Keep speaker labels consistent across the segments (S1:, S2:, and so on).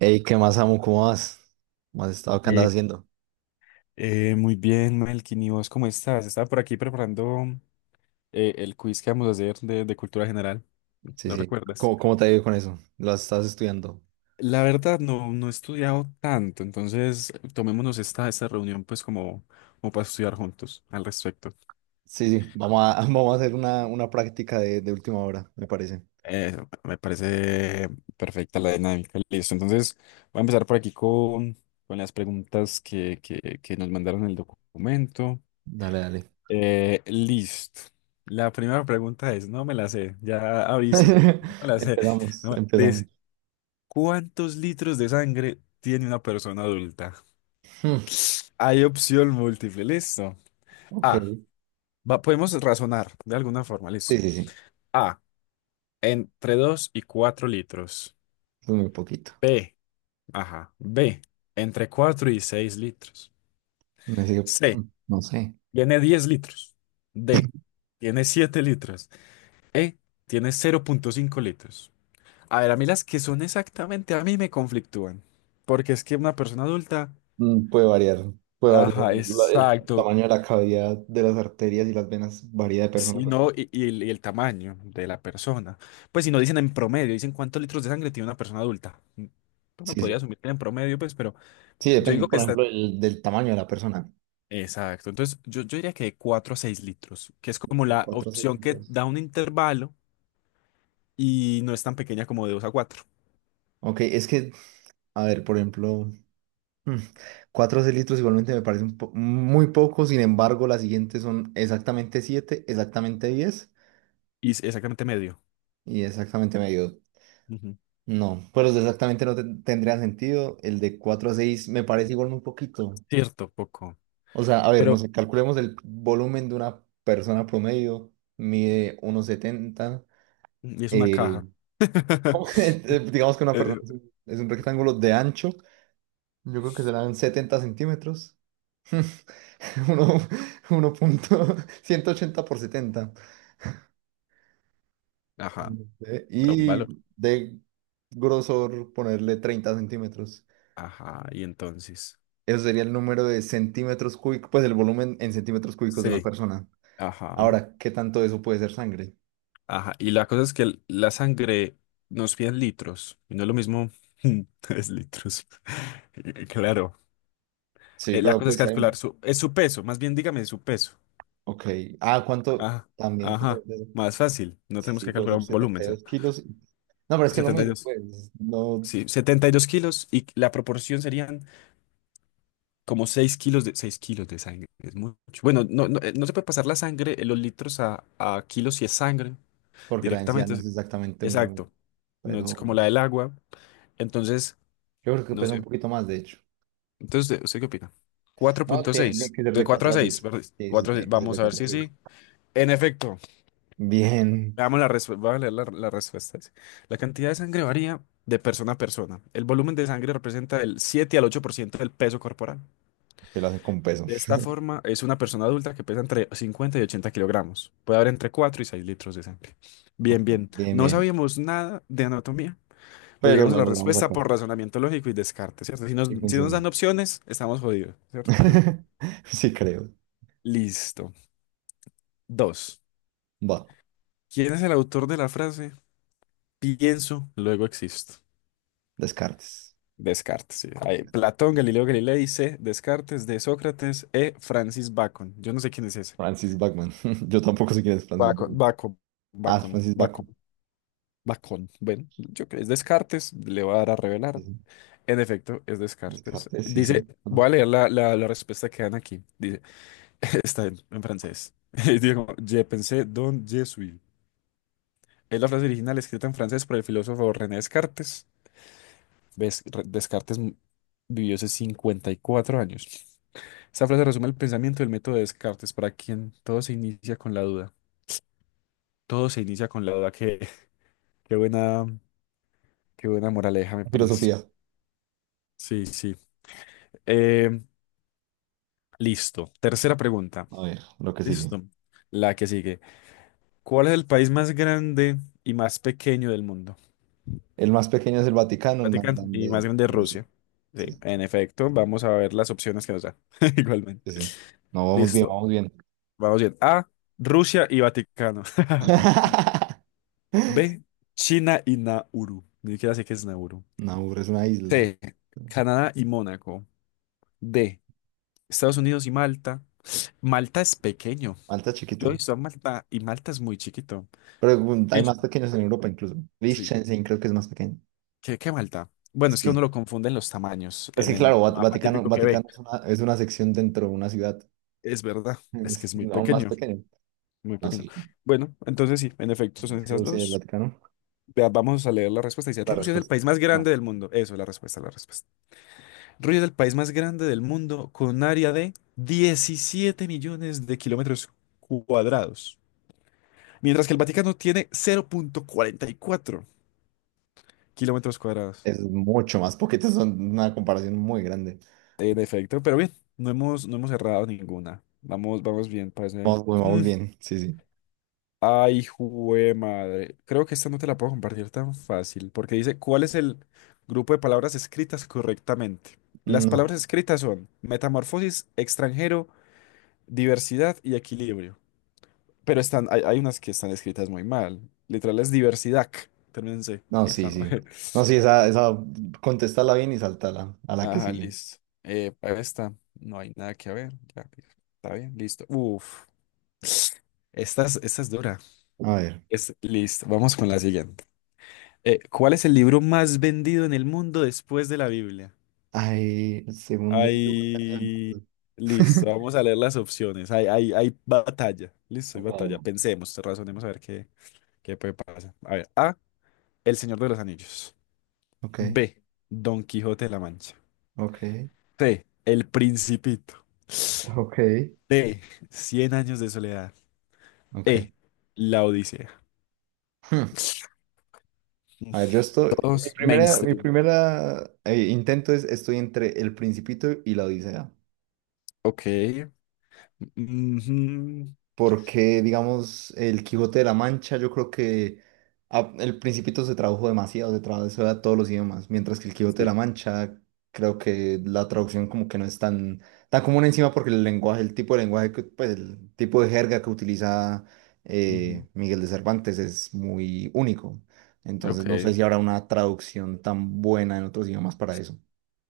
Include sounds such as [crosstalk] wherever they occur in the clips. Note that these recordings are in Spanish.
S1: Ey, ¿qué más, amo? ¿Cómo vas? ¿Cómo has estado? ¿Qué andas
S2: Eh,
S1: haciendo?
S2: Muy bien, Melkin, ¿y vos cómo estás? Estaba por aquí preparando el quiz que vamos a hacer de cultura general.
S1: Sí,
S2: ¿Lo
S1: sí.
S2: recuerdas?
S1: ¿Cómo te ha ido con eso? ¿Lo estás estudiando?
S2: La verdad, no he estudiado tanto, entonces tomémonos esta reunión, pues, como para estudiar juntos al respecto.
S1: Sí, sí. [laughs] Vamos a hacer una práctica de última hora, me parece.
S2: Eh, Me parece perfecta la dinámica. Listo, entonces voy a empezar por aquí con las preguntas que nos mandaron en el documento.
S1: Dale, dale.
S2: Listo. La primera pregunta es, no me la sé, ya aviso, no me
S1: [laughs]
S2: la sé. [laughs]
S1: Empezamos,
S2: No,
S1: empezamos.
S2: ¿cuántos litros de sangre tiene una persona adulta?
S1: Hmm,
S2: Hay opción múltiple, listo.
S1: ok.
S2: A, podemos razonar de alguna forma,
S1: Sí,
S2: listo.
S1: sí, sí.
S2: A, entre 2 y 4 litros.
S1: Es muy poquito.
S2: B, ajá, B, entre 4 y 6 litros.
S1: Me sigue,
S2: C,
S1: no sé.
S2: tiene 10 litros. D, tiene 7 litros. E, tiene 0,5 litros. A ver, a mí las que son exactamente a mí me conflictúan. Porque es que una persona adulta,
S1: Puede variar. Puede variar.
S2: ajá,
S1: La- el
S2: exacto.
S1: tamaño de la cavidad de las arterias y las venas varía de persona a
S2: Si no,
S1: persona.
S2: y el tamaño de la persona. Pues si no dicen en promedio, dicen cuántos litros de sangre tiene una persona adulta. Uno
S1: Sí, sí.
S2: podría asumir que en promedio, pues, pero
S1: Sí,
S2: yo
S1: depende,
S2: digo que
S1: por
S2: está.
S1: ejemplo, del tamaño de la persona.
S2: Exacto. Entonces, yo diría que de 4 a 6 litros, que es como
S1: De
S2: la
S1: cuatro
S2: opción que
S1: segundos.
S2: da un intervalo y no es tan pequeña como de 2 a 4.
S1: Ok, es que, a ver, por ejemplo, mm, cuatro litros igualmente me parecen po- muy poco, sin embargo, las siguientes son exactamente siete, exactamente diez
S2: Y es exactamente medio.
S1: y exactamente medio.
S2: Ujú.
S1: No, pues los de exactamente no ten- tendría sentido, el de cuatro a seis me parece igual muy poquito.
S2: Cierto, poco.
S1: O sea, a ver, no
S2: Pero,
S1: sé, calculemos el volumen de una persona promedio, mide 1,70,
S2: y es una
S1: eh,
S2: caja. [laughs]
S1: [laughs] digamos que una persona
S2: Eh,
S1: es es un rectángulo de ancho, yo creo que serán 70 centímetros. [laughs] uno- uno punto ciento ochenta por 70
S2: Ajá,
S1: eh,
S2: da un
S1: Y
S2: valor.
S1: de grosor ponerle treinta centímetros.
S2: Ajá, y entonces.
S1: Eso sería el número de centímetros cúbicos, pues el volumen en centímetros cúbicos de una
S2: Sí.
S1: persona.
S2: Ajá,
S1: Ahora, ¿qué tanto de eso puede ser sangre?
S2: ajá. Y la cosa es que la sangre nos piden litros, y no es lo mismo [laughs] tres litros. [laughs] Claro.
S1: Sí,
S2: La
S1: pero
S2: cosa es
S1: pues,
S2: calcular es su peso, más bien dígame su peso.
S1: ok. Ah, ¿cuánto?
S2: Ajá,
S1: También, ¿cuánto
S2: ajá.
S1: debe ser?
S2: Más fácil, no
S1: Sí,
S2: tenemos
S1: sí,
S2: que
S1: puede
S2: calcular
S1: ser
S2: un volumen,
S1: setenta y
S2: ¿cierto?
S1: dos kilos. No, pero es que lo
S2: Setenta y
S1: mismo,
S2: dos.
S1: pues, no,
S2: Sí, 72 kilos y la proporción serían como seis kilos de sangre. Es mucho. Bueno, no se puede pasar la sangre, los litros a kilos si es sangre.
S1: porque la densidad
S2: Directamente.
S1: no es exactamente un gramo,
S2: Exacto. No es como
S1: pero
S2: la del agua. Entonces,
S1: yo creo que
S2: no
S1: pesa un
S2: sé.
S1: poquito más, de hecho.
S2: Entonces, ¿usted qué opina? Cuatro
S1: No,
S2: punto
S1: tiene
S2: 6
S1: que ser
S2: De
S1: de
S2: 4 a
S1: 4 a
S2: seis,
S1: seis.
S2: perdón.
S1: Sí, sí,
S2: 4 a 6.
S1: tiene que ser
S2: Vamos
S1: de
S2: a ver
S1: cuatro a
S2: si
S1: seis.
S2: sí. En efecto.
S1: Bien,
S2: Veamos la respuesta. Voy a leer la respuesta. Dice, la cantidad de sangre varía de persona a persona. El volumen de sangre representa el 7 al 8% del peso corporal.
S1: que lo hace con peso.
S2: De esta forma, es una persona adulta que pesa entre 50 y 80 kilogramos. Puede haber entre 4 y 6 litros de sangre.
S1: Ok,
S2: Bien, bien.
S1: bien,
S2: No
S1: bien.
S2: sabíamos nada de anatomía. Pero
S1: Pero
S2: llegamos a
S1: lo
S2: la
S1: logramos
S2: respuesta
S1: acá.
S2: por razonamiento lógico y descarte, ¿cierto? Si nos,
S1: Y
S2: si nos
S1: funciona.
S2: dan opciones, estamos jodidos, ¿cierto?
S1: [laughs] Sí, creo.
S2: Listo. Dos.
S1: Va,
S2: ¿Quién es el autor de la frase? Pienso, luego existo.
S1: Descartes.
S2: Descartes, sí. Ahí, Platón, Galileo Galilei, C. Descartes, D. Sócrates, E. Francis Bacon. Yo no sé quién es ese.
S1: Francis Bachman. [laughs] Yo tampoco sé quién es Francis
S2: Bacon,
S1: Bachman.
S2: Bacon,
S1: Ah, es
S2: Bacon,
S1: Francis Bacon.
S2: Bacon, Bacon. Bueno, yo creo que es Descartes, le voy a dar a
S1: Sí,
S2: revelar.
S1: sí.
S2: En efecto, es Descartes.
S1: Descartes, sí,
S2: Dice,
S1: sí.
S2: voy a
S1: Bueno,
S2: leer la respuesta que dan aquí. Dice. [laughs] Está en francés. [laughs] Digo, como, je pensé donc je suis. Es la frase original escrita en francés por el filósofo René Descartes. Descartes vivió hace 54 años. Esta frase resume el pensamiento del método de Descartes, para quien todo se inicia con la duda. Todo se inicia con la duda. Qué buena, qué buena moraleja, me parece.
S1: filosofía.
S2: Sí, sí. Eh, Listo. Tercera pregunta.
S1: A ver, lo que sigue.
S2: Listo. La que sigue. ¿Cuál es el país más grande y más pequeño del mundo?
S1: El más pequeño es el Vaticano, el más
S2: Vaticano y más
S1: grande
S2: grande
S1: Rusia.
S2: Rusia. Sí,
S1: Sí,
S2: en efecto, vamos a ver las opciones que nos dan. [laughs]
S1: sí,
S2: Igualmente.
S1: sí. No, vamos bien,
S2: Listo.
S1: vamos bien.
S2: Vamos bien. A, Rusia y Vaticano. [laughs]
S1: [laughs]
S2: B, China y Nauru. Ni siquiera sé qué es Nauru.
S1: Nauru es una isla.
S2: C, Canadá y Mónaco. D, Estados Unidos y Malta. Malta es pequeño.
S1: Malta es
S2: Yo he
S1: chiquito.
S2: visto a Malta y Malta es muy chiquito.
S1: Pero hay
S2: Y-
S1: más pequeños en Europa incluso.
S2: Sí.
S1: Liechtenstein creo que es más pequeño.
S2: ¿Qué Malta? Bueno, es que uno
S1: Sí.
S2: lo confunde en los tamaños,
S1: Pues
S2: en
S1: que
S2: el
S1: claro,
S2: mapa
S1: Vaticano,
S2: típico que ve.
S1: Vaticano es una sección dentro de una ciudad. [laughs]
S2: Es verdad, es que
S1: Es
S2: es muy
S1: aún más
S2: pequeño.
S1: pequeño.
S2: Muy
S1: No,
S2: pequeño.
S1: sí.
S2: Bueno, entonces sí, en efecto, son esas
S1: Rusia y el
S2: dos.
S1: Vaticano.
S2: Vea, vamos a leer la respuesta. Dice,
S1: La
S2: Rusia es el
S1: respuesta.
S2: país más grande
S1: No.
S2: del mundo. Eso es la respuesta, la respuesta. Rusia es el país más grande del mundo con un área de 17 millones de kilómetros cuadrados. Mientras que el Vaticano tiene 0,44 kilómetros cuadrados.
S1: Es mucho más poquito. Son una comparación muy grande.
S2: En efecto, pero bien, no hemos errado ninguna. Vamos bien, parece.
S1: Vamos, pues, vamos
S2: [laughs]
S1: bien. Sí, sí.
S2: Ay, jue madre. Creo que esta no te la puedo compartir tan fácil, porque dice, ¿cuál es el grupo de palabras escritas correctamente? Las palabras
S1: No.
S2: escritas son metamorfosis, extranjero, diversidad y equilibrio. Pero hay unas que están escritas muy mal. Literal es diversidad. Termínense.
S1: No, sí,
S2: Esa no.
S1: sí. No, sí,
S2: [laughs]
S1: contestala bien y saltala a la que
S2: Ajá,
S1: sigue.
S2: listo. Para esta no hay nada que ver. Ya, está bien, listo. Uf, esta es dura.
S1: A ver.
S2: Es listo. Vamos con la siguiente. ¿Cuál es el libro más vendido en el mundo después de la Biblia?
S1: Ay, el segundo.
S2: Ahí, listo,
S1: [laughs]
S2: vamos a leer las opciones. Hay batalla, listo, hay batalla.
S1: Wow.
S2: Pensemos, razonemos a ver qué puede pasar. A ver, A, El Señor de los Anillos.
S1: Ok,
S2: B, Don Quijote de la Mancha.
S1: ok.
S2: C, El Principito.
S1: Ok,
S2: D, Cien años de soledad.
S1: ok.
S2: E, La Odisea.
S1: Hmm. A ver, yo estoy. Mi
S2: Todos
S1: primera, mi
S2: mainstream.
S1: primera intento es: estoy entre El Principito y La Odisea.
S2: Ok. Ujú.
S1: Porque, digamos, el Quijote de la Mancha, yo creo que el Principito se tradujo demasiado, se tradujo a todos los idiomas, mientras que el Quijote de
S2: Sí.
S1: la Mancha, creo que la traducción como que no es tan, tan común encima porque el lenguaje, el tipo de lenguaje, pues el tipo de jerga que utiliza
S2: Ujú.
S1: Miguel de Cervantes es muy único. Entonces no sé
S2: Ok.
S1: si habrá una traducción tan buena en otros idiomas para eso.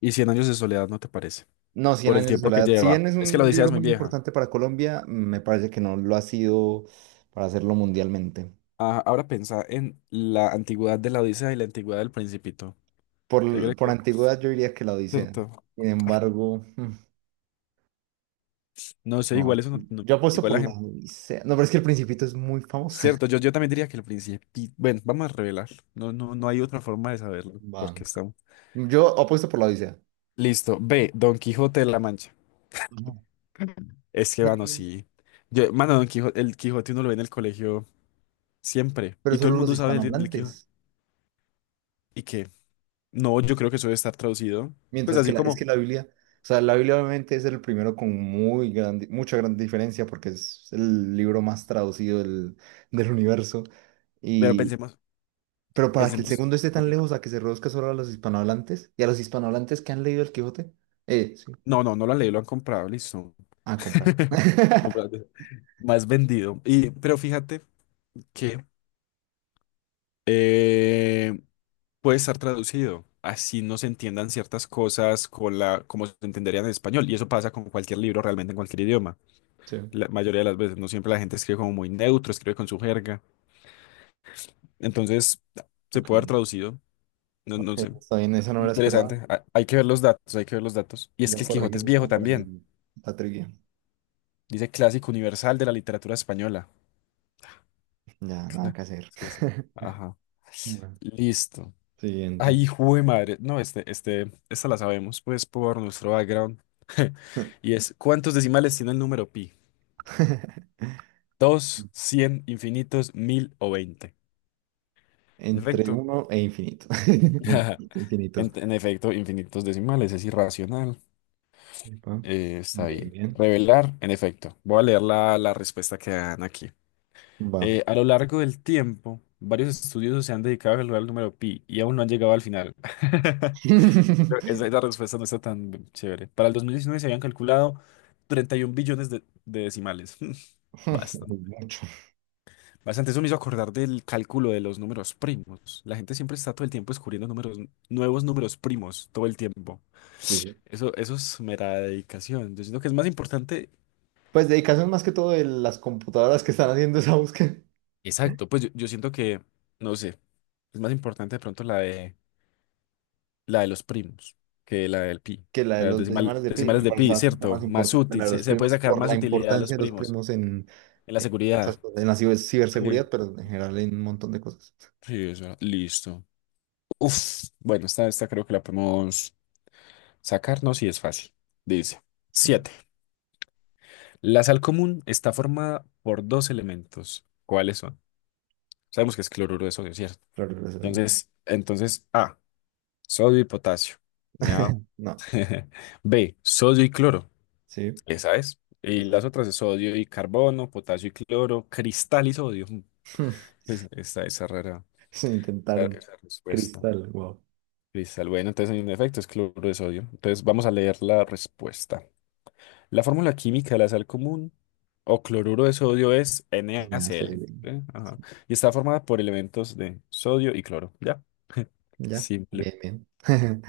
S2: Y Cien años de soledad, ¿no te parece?
S1: No, Cien
S2: Por el
S1: años de
S2: tiempo que
S1: soledad. Si
S2: lleva.
S1: bien es
S2: Es que la
S1: un
S2: Odisea es
S1: libro
S2: muy
S1: muy
S2: vieja.
S1: importante para Colombia, me parece que no lo ha sido para hacerlo mundialmente.
S2: Ah, ahora piensa en la antigüedad de la Odisea y la antigüedad del Principito. ¿Se
S1: Por,
S2: cree que?
S1: por antigüedad yo diría que la Odisea.
S2: Cierto.
S1: Sin embargo, mm,
S2: No sé,
S1: no.
S2: igual eso no,
S1: Yo apuesto
S2: igual
S1: por
S2: la
S1: la
S2: gente.
S1: Odisea. No, pero es que El Principito es muy famoso.
S2: Cierto, yo también diría que el Principito. Bueno, vamos a revelar. No, no, no hay otra forma de saberlo.
S1: [laughs] Va.
S2: Porque estamos.
S1: Yo apuesto por la Odisea.
S2: Listo. B. Don Quijote de la Mancha.
S1: Ajá.
S2: Es que, mano,
S1: Yay.
S2: sí. Yo, mano, el Quijote uno lo ve en el colegio siempre.
S1: Pero
S2: Y todo el
S1: solo los
S2: mundo sabe del Quijote.
S1: hispanohablantes.
S2: ¿Y qué? No, yo creo que eso debe estar traducido. Pues
S1: Mientras que
S2: así
S1: la, es
S2: como.
S1: que la Biblia, o sea, la Biblia obviamente es el primero con muy grande, mucha gran diferencia porque es el libro más traducido del universo.
S2: Pero
S1: Y,
S2: pensemos,
S1: pero para que el
S2: pensemos.
S1: segundo esté
S2: Ok.
S1: tan lejos a que se reduzca solo a los hispanohablantes y a los hispanohablantes que han leído el Quijote, eh, sí,
S2: No, no, no lo han leído, lo han comprado, listo.
S1: ah, comprado.
S2: [laughs]
S1: [laughs]
S2: Comprado. Más vendido. Pero fíjate que eh, puede estar traducido. Así no se entiendan ciertas cosas con la, como se entenderían en español. Y eso pasa con cualquier libro, realmente en cualquier idioma.
S1: Sí,
S2: La mayoría de las veces, no siempre la gente escribe como muy neutro, escribe con su jerga. Entonces, se
S1: ok.
S2: puede haber traducido. No, no
S1: Ok,
S2: sé.
S1: está bien, esa no me la esperaba.
S2: Interesante. Hay que ver los datos, hay que ver los datos. Y es
S1: Ya
S2: que el Quijote es
S1: corregimos
S2: viejo
S1: una para
S2: también.
S1: la trivia.
S2: Dice clásico universal de la literatura española.
S1: Ya, nada
S2: Cla-
S1: que hacer.
S2: Es que sí. Ajá.
S1: [laughs] Bueno,
S2: Listo.
S1: siguiente.
S2: Ay, jue madre. No, esta la sabemos, pues, por nuestro background. [laughs] Y es, ¿cuántos decimales tiene el número pi?
S1: [laughs]
S2: ¿Dos, cien, infinitos, mil o veinte?
S1: Entre
S2: Perfecto.
S1: uno e infinito. [laughs]
S2: [laughs]
S1: Infinito,
S2: En,
S1: infinito.
S2: en efecto, infinitos decimales, es irracional.
S1: Epa.
S2: Está
S1: Bien,
S2: bien.
S1: bien.
S2: Revelar, en efecto. Voy a leer la respuesta que dan aquí.
S1: Va.
S2: A lo largo del tiempo, varios estudiosos se han dedicado a calcular el número pi y aún no han llegado al final. [laughs] Esa,
S1: [laughs]
S2: esa respuesta no está tan chévere. Para el 2019 se habían calculado 31 billones de decimales. [laughs] Bastante.
S1: Mucho.
S2: Bastante. Eso me hizo acordar del cálculo de los números primos. La gente siempre está todo el tiempo descubriendo números, nuevos números primos, todo el tiempo.
S1: Sí, sí.
S2: Eso es mera dedicación. Yo siento que es más importante.
S1: Pues dedicación más que todo de las computadoras que están haciendo esa búsqueda
S2: Exacto, pues yo siento que, no sé, es más importante de pronto la de los primos, que la del pi.
S1: que la de
S2: Las
S1: los decimales de pi.
S2: decimales
S1: Me
S2: de
S1: parece
S2: pi,
S1: bastante
S2: ¿cierto?
S1: más
S2: Más
S1: importante la
S2: útil,
S1: de
S2: se,
S1: los
S2: se puede
S1: primos
S2: sacar
S1: por
S2: más
S1: la
S2: utilidad a los
S1: importancia de los
S2: primos
S1: primos
S2: en la
S1: en
S2: seguridad.
S1: muchas cosas, en la ciberseguridad,
S2: Sí,
S1: pero en general en un montón de cosas.
S2: sí, esa. Listo. Uf, bueno, esta creo que la podemos sacarnos y es fácil. Dice.
S1: Sí,
S2: Siete. La sal común está formada por dos elementos. ¿Cuáles son? Sabemos que es cloruro de sodio, ¿cierto?
S1: claro, gracias a Dios.
S2: Entonces A, sodio y potasio. ¿No?
S1: No,
S2: [laughs] B, sodio y cloro.
S1: sí.
S2: Esa es. Y
S1: ¿Verdad?
S2: las otras es sodio y carbono, potasio y cloro, cristal y sodio. [laughs]
S1: [laughs]
S2: Esa rara,
S1: Se
S2: esa,
S1: intentaron.
S2: esa respuesta.
S1: Cristal, wow.
S2: Cristal. Bueno, entonces en efecto es cloro de sodio. Entonces vamos a leer la respuesta. La fórmula química de la sal común o cloruro de sodio es
S1: Pues me hace.
S2: NaCl. ¿Eh? Ajá. Y está formada por elementos de sodio y cloro. ¿Ya? [laughs]
S1: Ya,
S2: Simple.
S1: bien, bien. [laughs]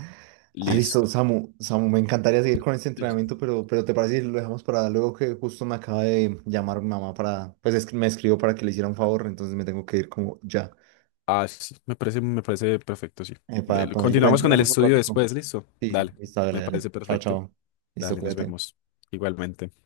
S1: Ah, listo,
S2: Listo.
S1: Samu, Samu, me encantaría seguir con este
S2: Sí.
S1: entrenamiento, pero ¿te parece si lo dejamos para luego que justo me acaba de llamar mi mamá para, pues es que me escribió para que le hiciera un favor, entonces me tengo que ir como ya.
S2: Ah, sí, me parece perfecto, sí.
S1: Para, igual
S2: Continuamos con el
S1: entrenamos un
S2: estudio
S1: ratico.
S2: después, listo.
S1: Sí,
S2: Dale,
S1: listo, dale,
S2: me
S1: dale.
S2: parece
S1: Chao,
S2: perfecto.
S1: chao. Listo,
S2: Dale, nos
S1: cuídate.
S2: vemos igualmente.